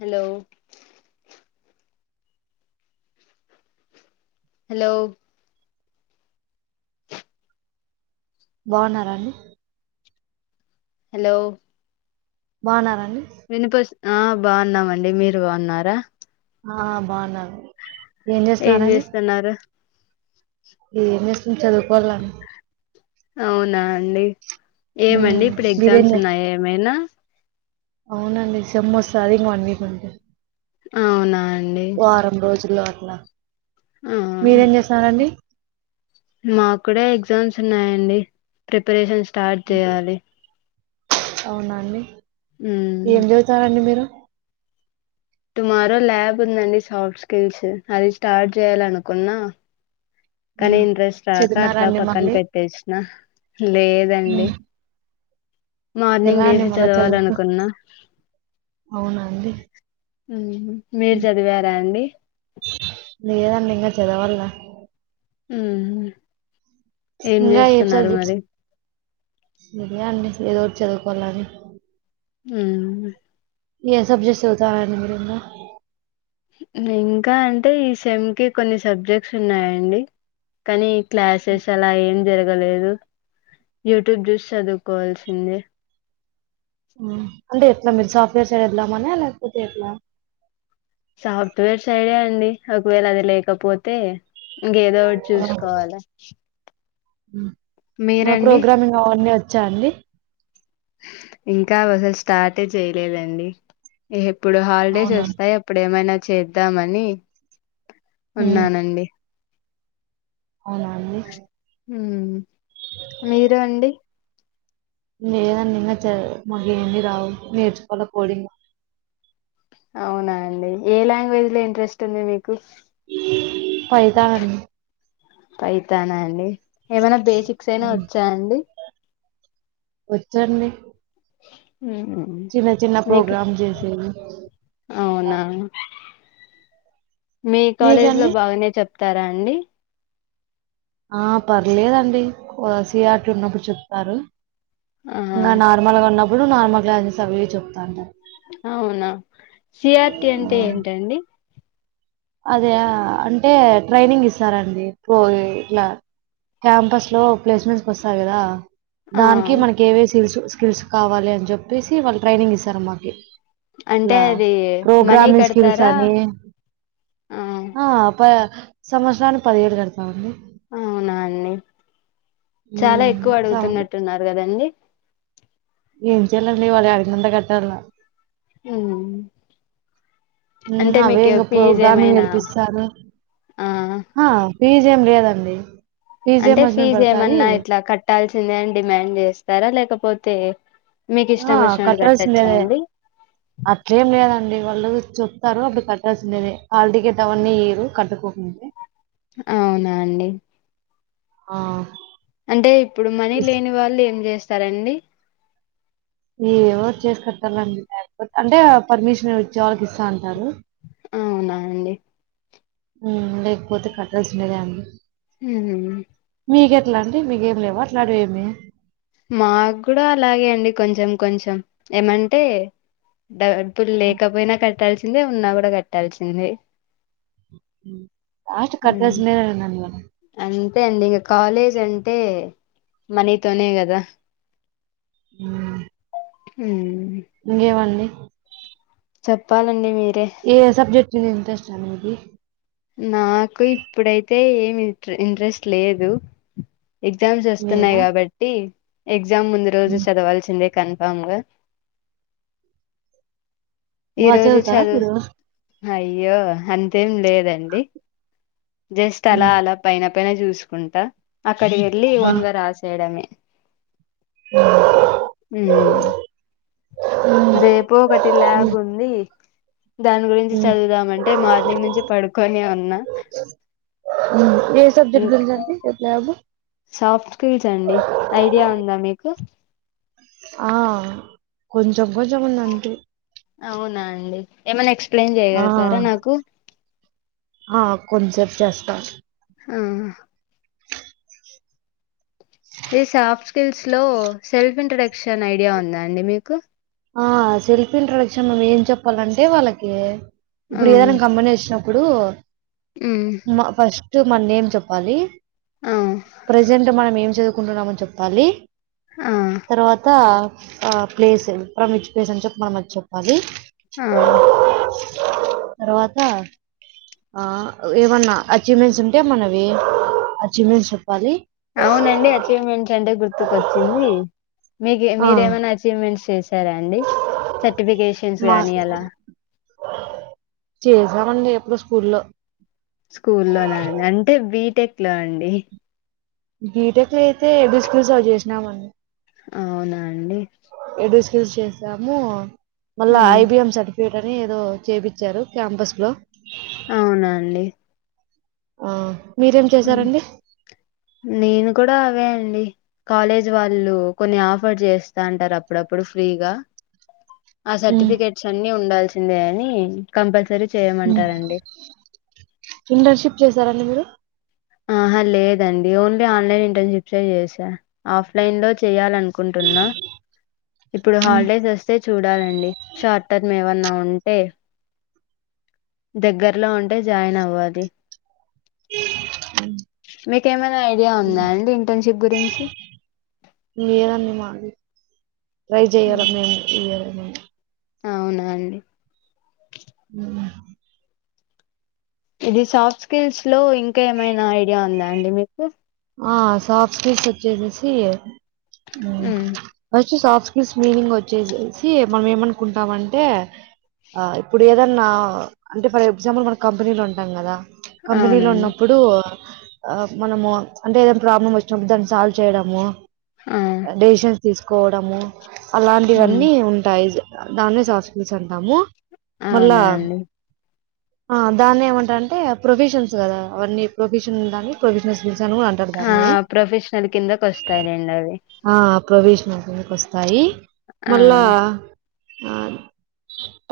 Hello hello బాగున్నారా అండి hello బాగునారా వినిపిస్ ఆ బాగున్నామండి మీరు బాగున్నారా ఆ బాగున ఏం చేస్తున్నారు ఏ చేస్తాం చదువుకోవాలి అవునా అండి ఉమ్, ఏమండి ఇప్పుడు మీరేం ఎగ్జామ్స్ చే- ఉన్నాయా ఏమైనా అవునండి సేమ్ వస్తుది ఇంక వన్ వీక్ ఉంటే అవునా అండి వారం రోజుల్లో అట్లా ఆ మీరేం చేస్తన్నారు అండి మాకూడా ఎగ్జామ్స్ ఉన్నాయంండి ప్రిపరేషన్స్ స్టార్ట్ చేయాలి అవునాండి ఉమ్ ఏం చదుతారంండి మీరు టుమారో ల్యాబ్ ఉందండి సాఫ్ట్ స్కిల్స్ అది స్టార్ట్ చేయాలనుకున్నా కానీ ఉమ్, ఇంట్రెస్ట్ రాక అట్లా చదివినారండి పక్కన మళ్ళీ పెట్టేసిన లేదండి ఉమ్, మార్నింగ్ ఎలా అండి లేసి మళ్ళీ చదువుకు చదవాలనుకున్నా అవునా అండి హ మీరు ఉమ్, చదివారా అండి లేదండి ఇంకా చదవాల ఆ ఏం చేస్తున్నారు మరి సరే అండి ఏదో ఒకటి చదువుకోవాలని అ ఏ సబ్జెక్ట్స్ చదువుతారు అండి మీరు ఇంకా ఇంకా అంటే ఈ సెమ్కి కొన్ని సబ్జెక్ట్స్ ఉన్నాయండి కానీ క్లాసెస్ అలా ఏం జరగలేదు యూట్యూబ్ చూసి చదువుకోవాల్సిందే ఉ అంటే ఎట్లా మీరు సాఫ్ట్వేర్ సైడ్ ఎల్దమన లేకపోతే ఎట్లా సాఫ్ట్వేర్ సైడే అండి ఒకవేళ అది లేకపోతే ఇంకేదో ఒకటి చూసుకోవాలి మ మీరండి ప్రోగ్రామింగ్ అవన్నీ వ వచ్చా అండి ఇంకా అవసలు స్టార్టే చేయలేదండి ఇప్పుడు హాలిడేస్ అవునా వస్తాయ్ అప్పుడు ఏమైనా చేద్దామని మ్ ఉన్నానండి అవునా అండి హుమ్ మీరు అండి లేదండీ ఇంగా చ మాకేంది రావు నేర్చుకోల కోడింగ్ అవునా అండి ఏ లాంగ్వేజ్ లో ఇంట్రెస్ట్ ఉంది మీకు పైథాన్ పైతానా అండి ఏమైనా బేసిక్స్ అయినా ఉమ్. వచ్చా అండి వచ్చండి హుమ్ చిన్న చిన్న మీకు ప్రోగ్రామ్ చేసేది అవునా మీ కాలేజ్ లో మీకండి బాగానే చెప్ చెతరా అండి ఆ పర్లేదండి సిఆర్టీ ఉన్నప్పుడు చెప్పారు ఆ ఇంగ నార్మల్గా ఉన్న ఎప్పుడు నార్మల్ క్లాసెస్ అవే చెప్తుంటారు అవునా సిఆర్టి అంటే ఏంటండి అదా అంటే ట్రైనింగ్ ఇస్తారండి పో ఇట్లా క్యాంపస్ లో ప్లేస్మెంట్స్ వస్తాయి గదా ఆ దానికి మనకి ఏవేవి స్కిల్స్ వచ్చు స్కిల్స్ కావాలి అని చెప్పేసి వాళ్ళు ట్రైనింగ్ ఇస్తారు మాకి అంటే అట్లా అది మనీ ప్రోగ్రామింగ్ స్కిల్స్ కడతారా అని ఆ ప సంవత్సరానికి పదివేలు కడతామండి అవునా అండి చాలా ఉమ్ ఎక్కువ సం అడుగుతున్నట్టున్నారు కదండి ఏం చేయ్యాలండి వాళ్ళు ఆడిగినంత కట్టాల హుమ్ ఉమ్ అంటే అవే మీకు ఏ ఇంగ ఫీజ్ ప్రోగ్రామింగ్ ఏమైనా నేర్పిస్తారు ఆ ఆ ఫీజ్ ఏం లేదండి ఫీజ్ ఏం అంటే హస్బెండ్ ఫీజ్ పడతాది ఏమన్నా ఇట్లా కట్టాల్సిందే అని డిమాండ్ చేస్తారా లేకపో తే ఆ కట్టాల్సింలేదే అట్లేం లేదండి వాళ్ళు చెప్తారు అప్పుడు కట్టాల్సిండేదే హల్టికెట్ అవన్నీ ఏయరు కట్టుకో పిజే అవునా అండి ఆ అంటే ఇప్పుడు మనీ లేని వాళ్ళు ఏం చేస్త స్తారండి ఏవోటి చేసీ కట్టాలండి లేకపో అంటే పర్మిషన్ ఇచ్చే వాళ్ళకి ఇస్తా ఉంటారు అవునా అండి ఉం లేకపోతే కట్టల్సిందే గా అండి ఉహు హుం మీకెట్లా అండి మీకేం లేవ అట్లాటి ఏమి మాకు కూడా అలాగే అండి కొంచెం కొంచెం ఏమంటే డా బ్బుల్ లేకపోయినా క కట్టాల్సిందే ఉన్నా కూడా కట్టాల్సిందే ఉమ్ స్ట్ కట్టల్సిందే [unintelligible] అంతే అండి ఇగ కాలేజ్ అంటే మనీతోనే కదా ఉమ్ ఇంగే వండి చెప్పాలండి మీ ఏ సబ్జెక్ట్ మీద ఇంట్రెస్ స్టండి నాకు ఇప్పుడైతే ఏమి ఇంట్రె ఇంట్రెస్ట్ లేదు ఎగ్జామ్స్ వస్తున్నాయి లేదా కాబట్టి ఎగ్జ గ్జామ్ ముందు రోజు ఉమ్, చదవాల్సిందే కన్ఫామ్ంగా బాచదువుతార మీరు అయ్యో అంతేం లేద ండి జస్ట్ అలా ఉమ్, అలా పైన నా చూసుకుంటా క్కడి ఎళ్లి ఒన్గా రాసేయడమే ఉమ్ అ రేపు ఒకటి ల్యాబ్ ఉంది దాని గురించి ఉమ్, చదువుదామంటే మార్నింగ్ నుంచి పడుకొని ఉన్నా ఉమ్. ఏ సబ్జెక్ట్ ఇంక్ గురించి అండి రేపు ల్యాబ్ సాఫ్ట్ స్కిల్స్ అండి ఐడియా ఉందా మీకు ఆ కొంచెం కొంచెం ఉందంటే అవునా అండి ఏమన్నా ఎక్స్ ఆ ఆ కొంచసెప్ చేస్తా ఆ ఇ సాఫ్ట్ స్కిల్స్ లో సెల్ఫ్ ఇంట్రర్డ క్షన్ ఐడియా ఉందా అండి మీకు ఆ సెల్ఫీ ఇంట్రొడక్షన్ మేం ఏం చెప్పాలంటే వాళ్ళకి ఆ ఇప్పుడు ఏదన్న గమనించ ఇప్పుడు ఉమ్ మా ఫస్ట్ ఫస్ట్ మన నేమ్ చెప్పాలి ఆ ప్రెజెంట్ మనం ఏమ్ చదువు కుంటున్నామని చెప్పాలి ఆ తర్వాత ఆ ప్లేస్ అప్పుం ఇచ్చి పేస్ అని చెప్ప మనం మచ్చి చెప్పాలి [unintelligible] ఆ తర్వాత ఆ ఏమన్నా అచీవ్మెంట్స్ ఉంటే మనవి అచీవ్మెంట్స్ చెప్పాలి అవునండి అచీవ్మెంట్స్ అంటే గుర్తుకొచ్చింది మీకు ఆ మీరేమైనా అచీవ్మెంట్స్ చేస్ సరే అండి సర్టిఫికేషన్స్ మా గానీ అలా నుండి ఎప్పుడో స్కూల్ల్లో స్కూల్లోన అంటే వీ బి టెక్ట్లా అండి బీటెక్ లో అయితే ఏడు స్కిల్స్ ఆవి చేసినామన్న అవునా అండి యూస్ చేసాము మళ్ళ ఉమ్ ఐబిఎం సర్టిఫికేట్ ని [unintelligible] ఏదో చేపిచ్చారు క్యాంపస్ లో అవునాండి ఆ మీరేం అ చేశారండి నేను కూడా అవే అండి కాలేజ్ వాళ్ళు కొన్ని ఆఫర్ చేస్తా అంటారు అప్పుడప్పుడు ఫ్రీగా ఆ సర్టిఫికేట్స్ అన్ని ఉండల్స్ సిందే అని కంపల్సరీ ఉ చేయమంటారండి ఇంటర్షిప్ చేసారండి మీరు ఆహా లేదండి ఓన్లీ ఆన్లైన్ ఇంటర్న్షిప్స్సే చేసా, ఆఫ్లైన్ లో చేయాలనుకుంటున్నా ఇప్పుడు హాలిడేస్ వస్తే చూడాలండి. షార్ట్ టర్మ్ ఏవన్నా ఉంటే దగ్గరలో ఉంటే జాయిన్ అవ్వాలి. మీకేమన్ ఐడియా ఉందా అండి ఫ్రెండ్షిప్ గురించి లేదండి మాది ట్రై చేయాలా మేము ఇయాల ఉ అ అవునా అండి ఉ మ ఇది సాఫ్ట్ స్కిల్స్ లో ఇంకేమైనా ఐడియా ఉందా అండి మీకు ఆ సఫ్ స్కిల్స్ వచ్చేసేసి ము ఉమ్ అజ్ సాఫ్ట్ స్కిల్స్ మీనింగ్ వచ్చేసేసి మనం ఏమనుకుంటాం అంటే ఇప్పుడు ఏదన్నా అంటే ఫర్ ఎగ్జాంపుల్ మన కంపెనీలో ఉంటాం కదా. కంపెనీలో అవునండి ఉన్నప్పుడు ఆ మనము అంటే ఏదైనా ప్రాబ్లం వచ్చినప్పుడు దాన్ని సాల్వ్ చేయడము. ఆ డెసన్ తీసుకోవడము అలాంటి ఉమ్ వన్నీ ఉంటాయిజ్ దాన్నే సాఫ్స్ స్కిల్స్ అం రాము మల్లా అవునా అండి ఆ దాన్ని ఏమంటారంటే ప్రొవిషన్స్ కదా అవన్నీ ప్రొవిషన్ దాన్ని ప్రొవిషన్స్ ఆ ప్రొఫెషనల్ కిందకు వస్తదండి అది ప్రొఫీసినల్ కిందికొస్తాయి ఆ మళ్ళా ఆ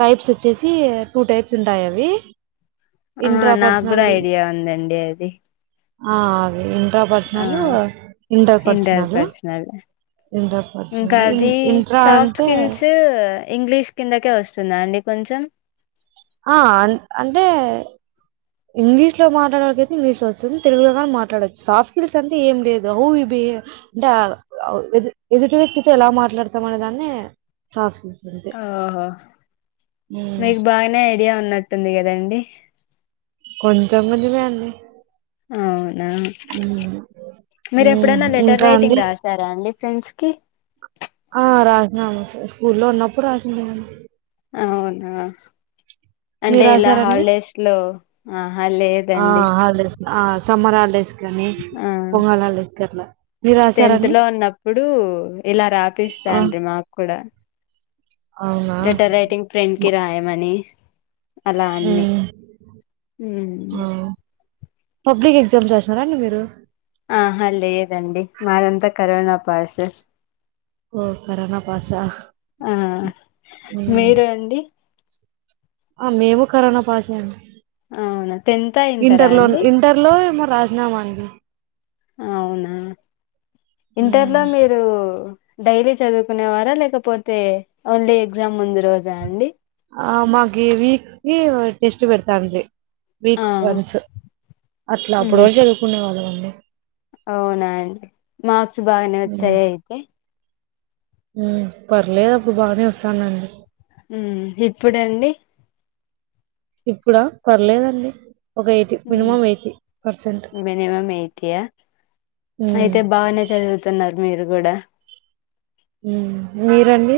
టైప్స్ వచ్చేసి టూ టైప్స్ ఉంటాయి అవి ఆ ఇంట్రా నాకు కూడా పర్సనల్ ఐడియా ఉందండి అది ఆ ఉమ్ ట ఆ పర్సనలు ఇంటర్ పర్సనలు ఇంకాది సాఫ్ట్ అంటే స్కిల్సు ఇంగ్లీష్ కిందకే వస్తుందా అండి కొంచెం ఆ అంటే ఇంగ్లీష్ లో మాట్లాడే వాళ్ళకైతే ఇంగ్లీష్ లో వస్తుంది తెలుగులో కాని మాట్లాడచ్చు సాఫ్ట్ స్కిల్స్ అంటే ఏం లేదు హౌ బి ద అ అ ఎదుటి వ్యక్తితో ఎలా మాట్లాడతాం అనే దాన్ని సాఫ్ట్ స్కిల్స్ అంతే ఓహో ఉమ్, మీకు బానే ఐడియా ఉన్నట్టుంది కదా అండి కొంచెం కొంచం యే అండి అవునా ఉమ్, మీరు ఉమ్, ఎప్పుడైనా లెటర్ ఇంకా రైటింగ్ అండి రాసారా అండి ఫ్రెండ్స్ కి ఆ రాసినాము స్కూల్లో ఉన్నప్పుడు రాస్నాను అవునా మీరు అంటే ఇలా రాసారండి? హాలిడేస్ లో ఆహా ఆ! లేదండి హాలిడేస్ ఆ సమ్మర్ హాలిడేస్ కానీ, ఆ పొంగల్ హాలిడేస్ కట్లా. మీరు టెన్త్ రాసారండి? లో ఉన్నప్పుడు ఇలా ఆ! రాపిస్తాండ్రి మాకూడా అవునా? లెటర్ రాయిటింగ్ ఫ్రెండ్ కి రాయమని అలా అన్నీ హ్మ్. ఉమ్ ఆ! పబ్లిక్ ఎగ్జామ్స్ రాసినారా అండి మీరు ఆహా లేదండి మాదంతా కరోనా పాసు ఓ కరనా పాసా ఆ హ్మ్. మీరు అండి ఆ మేము కరోనా పాసే అండి అవునా టెన్త్ ఇంటరా ఇంటర్ లో అండి ఇంటర్ లో మా రా నా మాంగి అవునా ఇంటర్లో హ్మ్. మీరు డైలీ చదువుకునేవారా లేకపోతే ఓన్లీ ఎగ్జామ్ ముందు రోజా అండి ఆ మాకి వీక్లీ ఓ టెస్ట్ పెడతాంట్రి వీక్ ఆ ఫ్రెండ్స్ అట్లా ఉహు అప్పుడే చదువుకునే వాళ్ళం అ అవునా అండి మార్క్స్ బాగానే వచ్చాయ హ్మ్. అయితే పర్లేదు అప్పుడు బానే వస్తాండాండి ఉమ్ ఇప్పుడండి ఇప్పుడా పర్లేదండి ఒక మ్ మినిమమ్ మినిమమ్ ఎయిటి యా హ్మ్. అయితే బానే చదువుతున్నారు మీరు కూడా మ్ మీరండి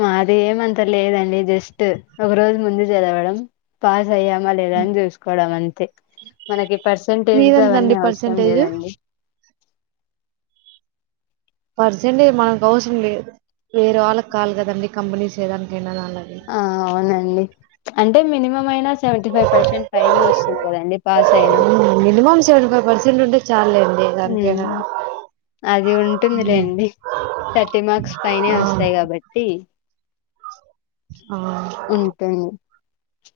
మాది ఏమంతా లేదండి జస్ట్ ఒక రోజు ముందు చదవడం పాస్ అయ్యామా లేదా హ్మ్. అని చూసుకోవడం అంతే మనకి పర్సంటేజ్ మీదెంతండి అవన్నీ అవసరం పర్సెంటేజు? లేదండి పర్సెంటేజ్ మనకు అవసరం లేదు వేరే వాళ్ళకి కాలి కదండి కంపెనీస్ ఏదానికైనా అల ఆ అవునం అంటే మినిమం అయినా సెవెీ ఫైవ్ పర్సెంట్ ఫైనే వస్తుంది కదండి పాస్ అయినా చాలు అది ఉంటుంది హ్మ్. రండి థర్టీ మార్క్స్ పైనే ఆ! వస్తాయి కాబట్టి ఆ ఉంటుంది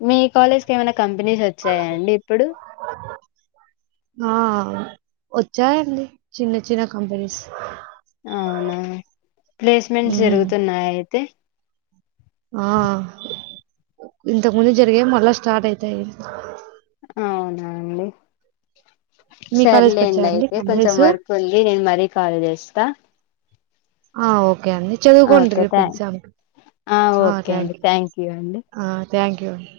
మీ కాలేజ్ క ఏమైనా కంపెనీస్ వచ్చాయా అండి ఇప్పుడు ఆ వచ్చాయండి చిన్న చిన్న కంపెనీస్ అవునా ప్లేస్మెంట్ హ్మ్. జరుగుతున్నాయి అయితే ఆ ఇంతకు ముందు జరిగాే మళ్ళా స్టార్ట్ అయితాయి అవునానండి మీ కాలేజ్కి సర్లేండి వచ్చాయా అండి అయితే కొంచెం కంపెనీస్ వర్క్ ఉంది నేను మరీ కాల్ చేస్తా ఆ ఓకే అండి చదువుకోండి ఓకే రేపు థ్యాంక్ ఎగ్జామ్కి ఓకే అండి థ్యాంక్ యూ అండి ఆ థ్యాంక్ యూ అండి